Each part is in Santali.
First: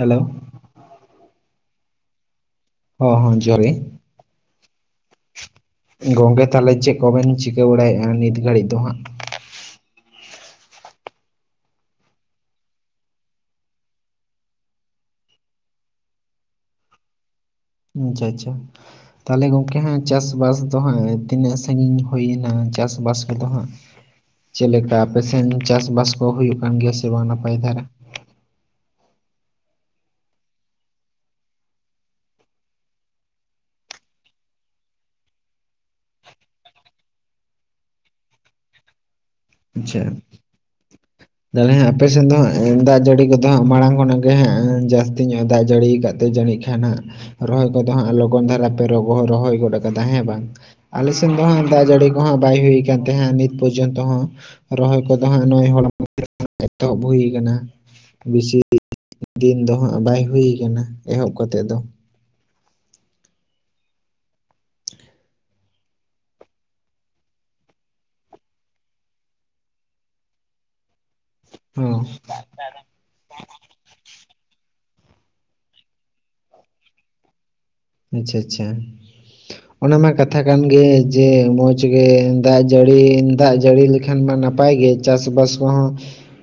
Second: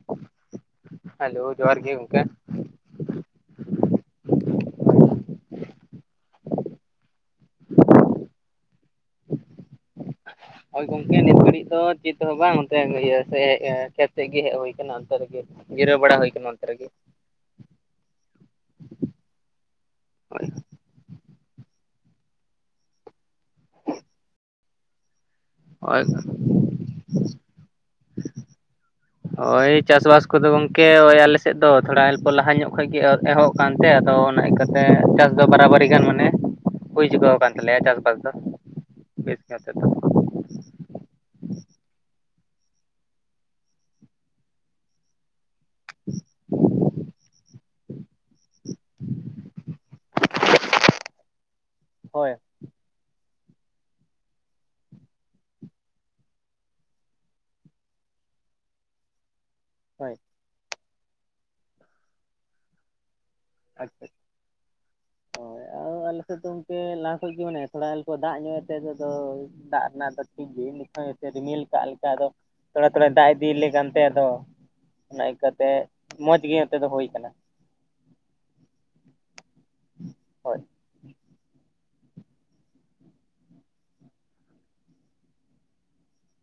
ᱮᱞᱳ ᱾ ᱮᱞᱳ, ᱡᱚᱦᱟᱨ ᱜᱮ ᱜᱚᱝᱠᱮ ᱾ ᱳ ᱦᱳᱦ ᱡᱚᱦᱚᱨ ᱜᱮ ᱾ ᱥ-ᱩ-ᱡ, ᱜᱚᱝᱠᱮ ᱛᱟᱦᱞᱮ ᱪᱮᱜ ᱠᱚᱵᱮᱱ ᱪᱤᱠᱟᱹ ᱵᱟᱲᱟᱭᱮᱼᱟ ᱱᱤᱛ ᱜᱷᱟᱹᱲᱤᱡ ᱫᱚ ᱦᱟᱸᱜ? ᱚᱭ ᱜᱚᱝᱠᱮ ᱱᱤᱛ ᱜᱷᱟᱹᱲᱤᱡ ᱫᱚ ᱪᱮᱫ ᱦᱚᱸ ᱵᱟᱝ, ᱚᱱᱛᱮ ᱤᱭᱟ ᱥᱮ ᱦᱮᱸ ᱠᱷᱮᱛ ᱥᱮᱜ ᱜᱮ ᱦᱮᱡ ᱦᱩᱭ ᱠᱟᱱᱟ, ᱚᱱᱛᱮ ᱨᱮᱜᱮ ᱡᱤᱨᱟᱹᱣ ᱵᱟᱲᱟ ᱦᱳᱭ ᱠᱟᱱᱟ ᱚᱱᱛᱮ ᱨᱮᱜᱮ ᱟᱪ-ᱪᱷᱟ ᱟᱪ-ᱪᱷᱟ, ᱛᱟᱦᱞᱮ ᱜᱚᱝᱠᱮ ᱦᱟᱸᱜ ᱪᱟᱥ ᱵᱟᱥ ᱛᱚ ᱦᱟᱸᱜ ᱛᱤᱱᱟᱹᱜ ᱥᱟᱹᱜᱤᱧ ᱦᱩᱭᱮᱱᱟ ᱪᱟᱥ ᱵᱟᱥ ᱠᱚᱫᱚ ᱦᱟᱸᱜ ᱪᱮᱫ ᱞᱮᱠᱟ ᱟᱯᱮ ᱥᱮᱱ ᱪᱟᱥ ᱦᱳᱭ ᱵᱟᱥ ᱠᱚ ᱦᱩᱭᱩᱜ ᱠᱟᱱ ᱜᱮᱭᱟ ᱥᱮ ᱵᱟᱝ ᱱᱟᱯᱟᱭ ᱛᱮ ᱦᱟᱸᱜ? ᱳᱭ ᱪᱟᱥᱵᱟᱥ ᱠᱚᱫᱚ ᱜᱚᱝᱠᱮ ᱳᱭ ᱟᱞᱮ ᱥᱮᱫ ᱫᱚ ᱛᱷᱚᱲᱟ ᱚᱞᱯᱚ ᱞᱟᱦᱟ ᱧᱚᱜ ᱠᱷᱚᱡ ᱜᱮ ᱮᱦᱚᱵ ᱠᱟᱱᱛᱮ ᱟᱫᱚ ᱚᱱᱟ ᱠᱟᱹᱛᱮ ᱪᱟᱥ ᱫᱚ ᱵᱟᱨᱟᱵᱟᱨᱤ ᱜᱟᱱ ᱢᱟᱱᱮ ᱦᱳᱭ ᱪᱩᱟᱹᱣ ᱟᱠᱟᱱ ᱛᱟᱞᱮᱭᱟ ᱪᱟᱥ ᱵᱟᱥ ᱫᱚ ᱾ ᱟᱪᱷᱟᱜ ᱾ ᱛᱟᱞᱦᱮ ᱟᱯᱮ ᱥᱮᱫ ᱫᱚ ᱦᱟᱸᱜ ᱫᱟᱜ ᱡᱟᱹᱲᱤ ᱠᱚᱫᱚ ᱦᱟᱸᱜ ᱢᱟᱲᱟᱝ ᱠᱷᱚᱱᱟᱜ ᱜᱮ ᱦᱟᱸᱜ ᱡᱟᱥ ᱛᱤᱧ ᱫᱟᱜ ᱡᱟᱹᱲᱤ ᱟᱠᱟᱫ ᱛᱮ ᱡᱟᱹᱱᱤᱡ ᱠᱷᱟᱱ ᱦᱟᱸᱜ ᱨᱚᱦᱚᱭ ᱠᱚᱫᱚ ᱦᱟᱸᱜ ᱞᱚ ᱩᱱ ᱫᱷᱟᱨᱟ ᱯᱮ ᱨᱚᱜᱚᱭ ᱨᱚᱦᱚᱭ ᱜᱚᱫ ᱠᱟᱫᱟ ᱦᱮᱸ ᱵᱟᱝ ᱟᱞᱮ ᱥᱮᱱ ᱫᱚ ᱦᱟᱸᱜ ᱫᱟᱜ ᱡᱟᱹᱲᱤ ᱠᱚ ᱦᱳᱭ ᱦᱟᱸᱜ ᱵᱟᱭ ᱦᱤᱲᱤᱠ ᱠᱟᱱ ᱛᱟᱦᱮᱸᱼᱟ ᱱᱤᱛ ᱯᱚᱨᱡᱚᱱᱛᱚ ᱦᱚᱸ ᱨᱚᱦᱚᱭ ᱠᱚᱫᱚ ᱦᱟᱸᱜ ᱱᱩᱭ ᱦᱚᱲ ᱢᱚᱫᱽᱫᱷᱮᱹᱛᱮ ᱮᱛᱚᱦᱚᱵ ᱦᱩᱭ ᱠᱟᱱᱟ ᱾ ᱵᱤᱥᱤ ᱫᱤᱱ ᱫᱚ ᱦᱟᱸᱜ ᱦᱳᱭ ᱵᱟᱭ ᱦᱩᱭ ᱠᱟᱱᱟ ᱮᱦᱚᱵ ᱠᱟᱛᱮᱜ ᱫᱚ ᱟᱥᱛᱮᱹᱜ ᱾ ᱚ ᱟᱞᱮᱥᱮᱫ ᱫᱚ ᱚᱝᱠᱮ ᱞᱟᱦᱟ ᱠᱷᱚᱡ ᱜᱮ ᱢᱟᱱᱮ ᱛᱷᱚᱲᱟ ᱚᱞᱯᱚ ᱫᱟᱜ ᱧᱚᱜ ᱮᱫ ᱛᱮ ᱱᱚᱛᱮ ᱫᱚ ᱫᱟᱜ ᱨᱮᱱᱟᱜ ᱫᱚ ᱴᱷᱤᱠ ᱜᱮ ᱱᱤᱛᱦᱚᱸ ᱾ ᱨᱤᱢᱤᱞ ᱠᱟᱜ ᱦᱚᱸ ᱞᱮᱠᱟ ᱟᱫᱚ, ᱛᱷᱚᱲᱟ ᱛᱷᱚᱲᱟᱭ ᱫᱟᱜ ᱮᱫ ᱾ ᱵᱤᱞᱞᱮ ᱠᱟᱱᱛᱮ ᱟᱫᱚ ᱱᱟᱭ ᱠᱟᱛᱮᱜ ᱢᱚᱸᱡᱽ ᱜᱮ ᱚᱱᱛᱮ ᱫᱚ ᱦᱳᱭ ᱠᱟᱱᱟ ᱾ ᱟᱪ-ᱪᱷᱟ ᱟᱪ-ᱪᱷᱟ, ᱚᱱᱟ ᱢᱟ ᱠᱟᱛᱷᱟ ᱦᱳᱭ ᱠᱟᱱ ᱜᱮᱡ ᱡᱮ ᱢᱚᱡᱽ ᱜᱮ ᱫᱟᱜ ᱡᱟᱹᱲᱤ ᱫᱟᱜ ᱡᱟᱹᱲᱤ ᱞᱮᱠᱷᱟᱱ ᱢᱟ ᱱᱟᱯᱟᱭ ᱜᱮ ᱪᱟᱥᱵᱟᱥ ᱠᱚᱦᱚᱸ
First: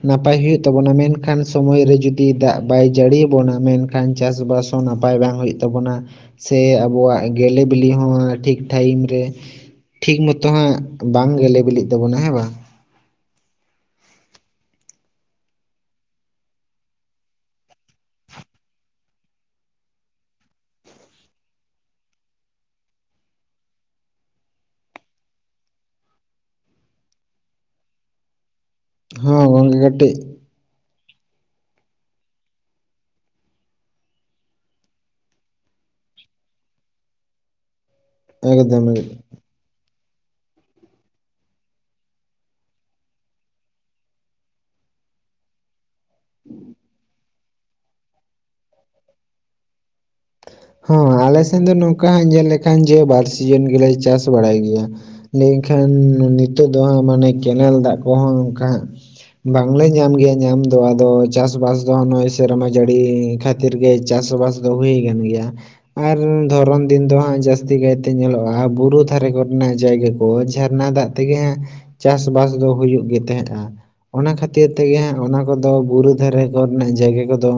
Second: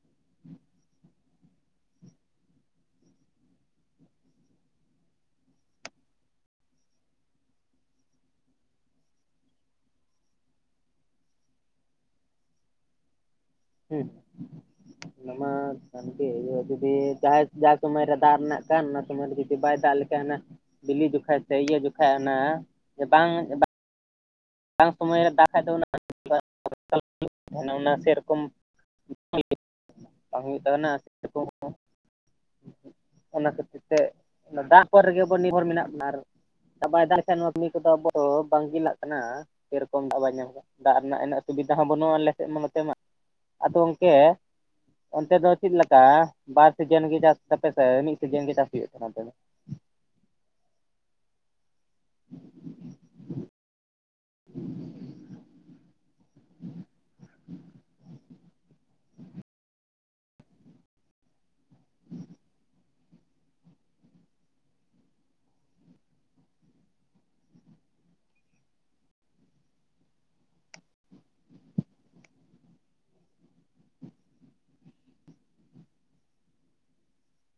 ᱱᱟᱯᱟᱭ ᱦᱩᱭᱩᱜ ᱛᱟᱵᱚᱱᱟ ᱢᱮᱱᱠᱷᱟᱱ ᱥᱚᱢᱚᱭ ᱨᱮ ᱡᱩᱫᱤ ᱫᱟᱜ ᱵᱟᱭ ᱡᱟᱹᱲᱤᱭᱟ ᱟᱵᱚᱱᱟ ᱢᱮᱱ ᱠᱷᱟᱱ ᱪᱟᱥᱵᱟᱥ ᱦᱚᱸ ᱱᱟᱯᱟᱭ ᱵᱟᱝ ᱦᱩᱭᱩᱜ ᱛᱟᱵᱚᱱᱟ ᱾ ᱥᱮ ᱟᱵᱚᱣᱟᱜ ᱜᱮᱞᱮ ᱵᱤᱞᱤ ᱦᱚᱸ ᱴᱷᱤᱠ ᱴᱷᱟᱭᱤᱢ ᱨᱮ ᱴᱷᱤᱠ ᱢᱚᱛᱚ ᱦᱟᱸᱜ ᱵᱟᱝ ᱜᱮᱞᱮ ᱵᱤᱞᱤᱜ ᱛᱟᱵᱚᱱᱟ ᱦᱮᱸ ᱵᱟᱝ? ᱦᱮᱸ [inaudible] ᱠᱟᱱᱜᱮ ᱡᱩᱫᱤ ᱡᱟᱦᱟᱸᱭ ᱡᱟ ᱥᱚᱢᱚᱭ ᱨᱮ ᱫᱟᱜ ᱨᱮᱱᱟᱜ ᱠᱟᱱ ᱚᱱᱟ ᱥᱚᱢᱚᱭ ᱨᱮ ᱡᱩᱫᱤ ᱵᱟᱭ ᱫᱟᱜ ᱞᱮᱠᱷᱟᱱ ᱚᱱᱟ ᱵᱤᱞᱤ ᱡᱚᱠᱷᱚᱡ ᱥᱮ ᱤᱭᱟᱹ ᱡᱚᱠᱷᱚᱡ ᱚᱱᱟ ᱡᱮ ᱵᱟᱝ ᱥᱚᱢᱚᱭ ᱨᱮ ᱫᱟᱜ ᱠᱷᱟ ᱫᱚ ᱚᱱᱟ [unintelligible] ᱚᱱᱟ ᱥᱮᱨᱚᱠᱚᱢ ᱦᱚ ᱜᱚᱝᱜᱮ ᱠᱟᱴᱤ ᱵᱟᱝ ᱦᱩᱭᱩᱜ ᱛᱟᱵᱚᱱᱟ ᱥᱮᱨᱚᱠᱚᱢ ᱚᱱᱟ ᱠᱷᱟᱹᱛᱤᱨ ᱛᱮ ᱚᱱᱟ ᱫᱟᱜ ᱯᱚᱨ ᱨᱮᱜᱮ ᱟᱵᱚ ᱱᱤᱨᱵᱷᱚᱨ ᱢᱮᱱᱟᱜ ᱵᱚᱱᱟ ᱟᱨ ᱫᱟᱜ ᱵᱟᱭ ᱫᱟᱜ ᱞᱮᱠᱷᱟᱱ ᱠᱟᱹᱢᱤ ᱠᱚᱫᱚ ᱟᱵᱚ ᱛᱚ ᱵᱟᱝ ᱮᱠᱫᱚᱢ ᱡᱤᱞᱟᱜ ᱮᱠᱫᱚᱢ ᱠᱟᱱᱟ ᱥᱮᱨᱚᱠᱚᱢ ᱫᱟᱜ ᱵᱟᱭ ᱧᱟᱢ ᱟᱠᱟᱫᱟ ᱫᱟᱜ ᱨᱮᱱᱟᱜ ᱩᱱᱟᱹᱜ ᱥᱩᱵᱤᱫᱟ ᱦᱚᱸ ᱵᱟᱹᱱᱩᱜᱼᱟ ᱟᱞᱮ ᱥᱮᱫ ᱢᱟ ᱱᱚᱛᱮ ᱢᱟ ᱾ ᱟᱫᱚ ᱚᱱᱠᱮ ᱚᱱᱛᱮ ᱫᱚ ᱪᱮᱫ ᱞᱮᱠᱟ ᱵᱟᱨ ᱥᱤᱡᱮᱱ ᱜᱮ ᱪᱟᱥ ᱛᱟᱯᱮᱥᱮ ᱢᱤᱫ ᱥᱤᱡᱮᱱ ᱜᱮ ᱪᱟᱥ ᱦᱩᱭᱩᱜ ᱠᱟᱱᱟ ᱱᱚᱱᱛᱮ ᱫᱚ ᱦᱚᱸ ᱟᱞᱮ ᱥᱮᱱ ᱫᱚ ᱱᱚᱝᱠᱟ ᱧᱮᱞ ᱞᱮᱠᱷᱟᱱ ᱡᱮ ᱵᱟᱨ ᱥᱤᱡᱮᱱ ᱜᱮᱞᱮ ᱪᱟᱥ ᱵᱟᱲᱟᱭ ᱜᱮᱭᱟ ᱾ ᱞᱮᱹᱭᱠᱷᱟᱱ ᱱᱤᱛᱚᱜ ᱫᱚ ᱦᱟᱸᱜ ᱢᱟᱱᱮ ᱠᱮᱱᱮᱞ ᱫᱟᱜ ᱠᱚᱦᱚᱸ ᱚᱱᱠᱟ ᱵᱟᱝᱞᱮ ᱧᱟᱢ ᱜᱮᱭᱟ ᱧᱟᱢ ᱫᱚ ᱟᱫᱚ ᱪᱟᱥᱵᱟᱥ ᱫᱚ ᱱᱚᱜᱼᱚᱭ ᱥᱮᱨᱢᱟ ᱡᱟᱹᱲᱤ ᱠᱷᱮ ᱠᱷᱟᱹᱛᱤᱨ ᱜᱮ ᱪᱟᱥᱵᱟᱥ ᱫᱚ ᱦᱩᱭ ᱟᱠᱟᱱ ᱜᱮᱭᱟ ᱾ ᱟᱨ ᱫᱷᱚᱨᱚᱱ ᱫᱤᱱ ᱫᱚ ᱦᱟᱸᱜ ᱡᱟᱹᱥᱛᱤ ᱠᱟᱭᱛᱮ ᱧᱮᱞᱚᱜᱼᱟ ᱵᱩᱨᱩ ᱫᱷᱟᱨᱮ ᱠᱚᱨᱮᱱᱟᱜ ᱡᱟᱭᱜᱟ ᱠᱚ ᱡᱷᱟᱨᱱᱟ ᱫᱟᱜ ᱛᱮᱜᱮ ᱦᱟᱜ ᱪᱟᱥᱵᱟᱥ ᱫᱚ ᱦᱩᱭᱩᱜ ᱜᱮ ᱛᱟᱦᱮᱸᱫᱼᱟ ᱾ ᱚᱱᱟ ᱠᱷᱟᱹᱛᱤᱨ ᱛᱮᱜᱮ ᱦᱟᱸᱜ ᱚᱱᱟ ᱠᱚᱫᱚ ᱵᱩᱨᱩ ᱫᱷᱟᱨᱮ ᱠᱚᱨᱮᱱᱟᱜ ᱡᱟᱭᱜᱟ ᱠᱚᱫᱚ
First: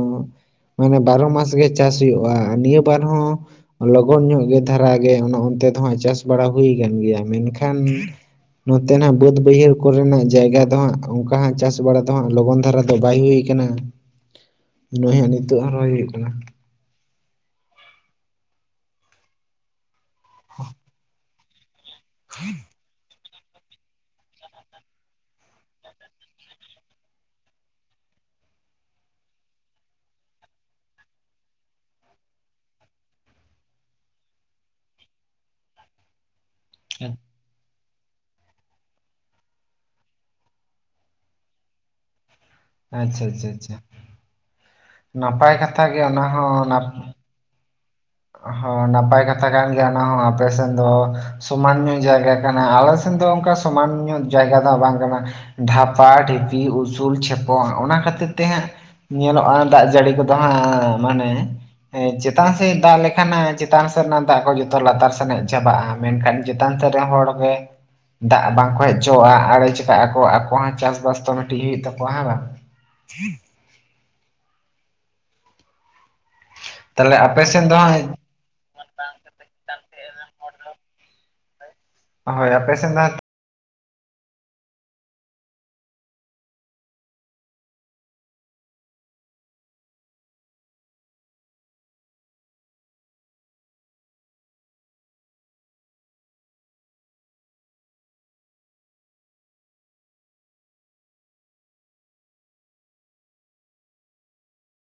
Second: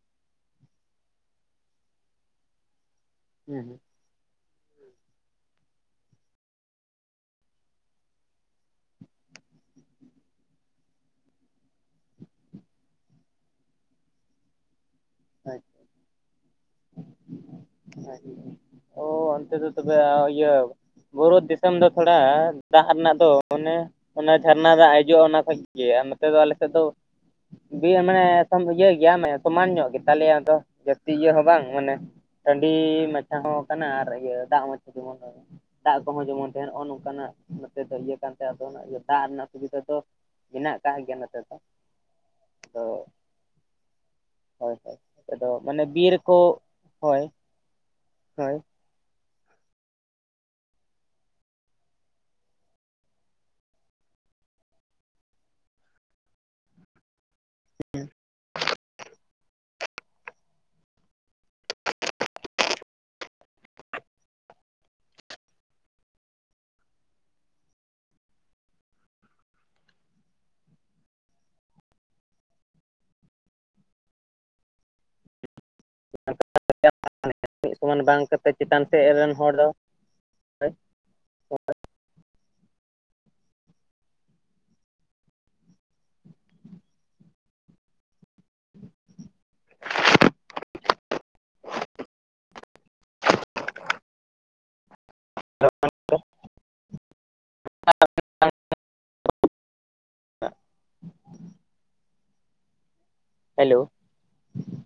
ᱢᱟᱱᱮ ᱵᱟᱨᱚ ᱢᱟᱥ ᱜᱮ ᱪᱟᱥ ᱦᱩᱭᱩᱜᱼᱟ ᱱᱤᱭᱟᱹ ᱵᱟᱨ ᱦᱩᱸ ᱦᱩᱸ ᱦᱚᱸ ᱜᱚᱱ ᱧᱚᱜ ᱜᱮ ᱫᱷᱟᱨᱟᱜ ᱜᱮ ᱚᱱᱟ ᱚᱱᱛᱮ ᱫᱚᱦᱟᱸᱜ ᱪᱟᱥ ᱵᱟᱲᱟ ᱦᱩᱭ ᱟᱠᱟᱱ ᱜᱮᱭᱟ ᱢᱮᱱᱠᱷᱟᱱ ᱱᱚᱛᱮᱱᱟᱜ ᱵᱟᱹᱫᱽ ᱵᱟᱹᱭᱦᱟᱹᱲ ᱠᱚᱨᱮᱱᱟᱜ ᱡᱟᱭᱜᱟ ᱫᱚ ᱦᱟᱸ ᱚᱱᱠᱟ ᱦᱟᱜ ᱪᱟᱥ ᱵᱟᱲᱟ ᱫᱚ ᱦᱟᱸᱜ ᱞᱚᱜᱚᱱ ᱫᱷᱟᱨᱟ ᱫᱚ ᱵᱟᱭ ᱦᱩᱭ ᱟᱠᱟ ᱠᱟᱱᱟ ᱱᱚᱭ ᱦᱟᱜ ᱟᱪᱪᱷᱟ ᱱᱤᱛᱚᱜ ᱦᱚᱸ ᱨᱚᱦᱚᱭ ᱦᱩᱭᱩᱜ ᱠᱟᱱᱟ ᱾ ᱚ ᱚᱱᱛᱮ ᱫᱚ ᱛᱚᱵᱮ ᱤᱭᱟᱹ ᱵᱩᱨᱩ ᱫᱤᱥ ᱫᱚ ᱛᱷᱚᱲᱟ ᱫᱟᱜ ᱨᱮᱱᱟᱜ ᱫᱚ ᱚᱱᱮ ᱚᱱᱟ ᱡᱷᱟᱨᱱᱟ ᱫᱟᱜ ᱦᱤᱡᱩᱜᱼᱟ ᱚᱱᱟ ᱠᱷᱚᱡ ᱜᱮ ᱟᱨ ᱱᱚᱛᱮ ᱫᱚ ᱟᱞᱮ ᱥᱮᱫ ᱫᱚ ᱢᱟᱱᱮ ᱤᱭᱟᱹ ᱜᱮᱭᱟ ᱢᱟᱱᱮ ᱥᱚᱢᱟᱱ ᱧᱚᱜ ᱜᱮᱛᱟᱞᱮᱭᱟᱫᱚ ᱡᱟᱹᱥᱛᱤ ᱤᱭᱟᱹ ᱦᱚᱸ ᱵᱟᱝ ᱢᱟᱱᱮ ᱴᱟᱺᱰᱤ ᱢᱟᱪᱷᱟ ᱦᱚᱸ ᱠᱟᱱᱟ ᱟᱨ ᱤᱭᱟᱹ ᱫᱟᱜ ᱢᱟᱪᱷᱟ ᱫᱟᱜ ᱠᱚᱦᱚᱸ ᱡᱮᱢᱚᱱ ᱛᱮ ᱱᱚᱜᱼᱚ ᱱᱚᱝᱠᱟᱱᱟᱜ ᱱᱚᱛᱮ ᱫᱚ ᱤᱭᱟᱹ ᱠᱟᱱ ᱛᱮ ᱟᱫᱚ ᱱᱟᱜ ᱫᱟᱜ ᱨᱮᱱᱟᱜ ᱥᱩᱵᱤᱫᱟ ᱫᱚ ᱢᱮᱱᱟᱜ ᱟᱠᱟᱫ ᱜᱮᱭᱟ ᱱᱚᱛᱮ ᱫᱚ ᱾ ᱟᱪᱪᱷᱟ ᱟᱪᱪᱷᱟ ᱟᱪᱪᱷᱟ ᱾ ᱦᱳᱭ ᱦᱳᱭ ᱟᱫᱚ ᱢᱟᱱᱮ ᱜᱮ ᱵᱤᱨ ᱚᱱᱟ ᱠᱚ ᱦᱳᱭ ᱦᱳᱭ ᱦᱚ ᱱᱟᱯᱟᱭ ᱠᱟᱛᱷᱟ ᱠᱟᱱ ᱜᱮᱭᱟ ᱚᱱᱟ ᱦᱚᱸ ᱟᱯᱮᱥᱮᱱ ᱫᱚ ᱥᱚᱢᱟᱱ ᱧᱚᱜ ᱡᱟᱭᱜᱟ ᱠᱟᱱᱟ ᱟᱞᱮ ᱥᱮᱱ ᱫᱚ ᱚᱱᱠᱟ ᱥᱚᱢᱟᱱ ᱧᱚᱜ ᱡᱟᱭᱜᱟ ᱫᱚ ᱵᱟᱝ ᱠᱟᱱᱟ ᱾ ᱰᱷᱟᱯᱟ ᱰᱷᱤᱯᱤ ᱩᱥᱩᱞ ᱪᱷᱮᱯᱚ ᱚᱱᱟ ᱠᱷᱟᱹᱛᱤᱨ ᱛᱮ ᱦᱟᱸᱜ ᱧᱮᱞᱚᱜᱼᱟ ᱫᱟᱜ ᱡᱟᱹᱲᱤ ᱠᱚᱫᱚ ᱦᱟᱸᱜ ᱢᱟᱱᱮ ᱪᱮᱛᱟᱱ ᱥᱮᱫ ᱫᱟᱜ ᱞᱮᱠᱷᱟᱱ ᱦᱟᱜ ᱪᱮᱛᱟᱱ ᱥᱮᱫ ᱨᱮᱱᱟᱜ ᱫᱟᱜ ᱠᱚ ᱡᱚᱛᱚ ᱞᱟᱛᱟᱨ ᱥᱮᱱ ᱦᱮᱡ ᱪᱟᱵᱟᱜᱼᱟ ᱢᱮᱱᱠᱷᱟᱱ ᱪᱮᱛᱟᱱ ᱥᱮᱫ ᱨᱮᱱ ᱦᱚᱲᱜᱮ ᱫᱟᱜ ᱵᱟᱝᱠᱚ ᱦᱮᱡ ᱦᱚᱪᱚᱣᱟᱜᱼᱟ ᱟᱲᱮ ᱪᱮᱠᱟᱜ ᱟᱠᱚ ᱟᱠᱚ ᱦᱚᱸ ᱪᱟᱥᱵᱟᱥ ᱛᱚ ᱢᱤᱫᱴᱤᱡ ᱦᱩᱭᱩᱜ ᱛᱟᱠᱚᱣᱟ ᱦᱮᱸ ᱵᱟᱝ? [unintelligible] ᱛᱟᱦᱚᱞᱮ [unintelligible] ᱟᱯᱮ ᱥᱮᱱ ᱢᱤᱫ ᱫᱚ ᱥᱚᱢᱟᱱ ᱦᱟᱸᱜ ᱵᱟᱝ ᱠᱟᱛᱮ ᱪᱮᱛᱟᱱ ᱥᱮᱫ ᱨᱮᱱ ᱦᱚᱲ ᱫᱚ ᱦᱳᱭ ᱟᱯᱮᱥᱮᱱ ᱫᱚ ᱦᱟᱜ [unintelligible] [unintelligible] ᱦᱮᱞᱳ᱾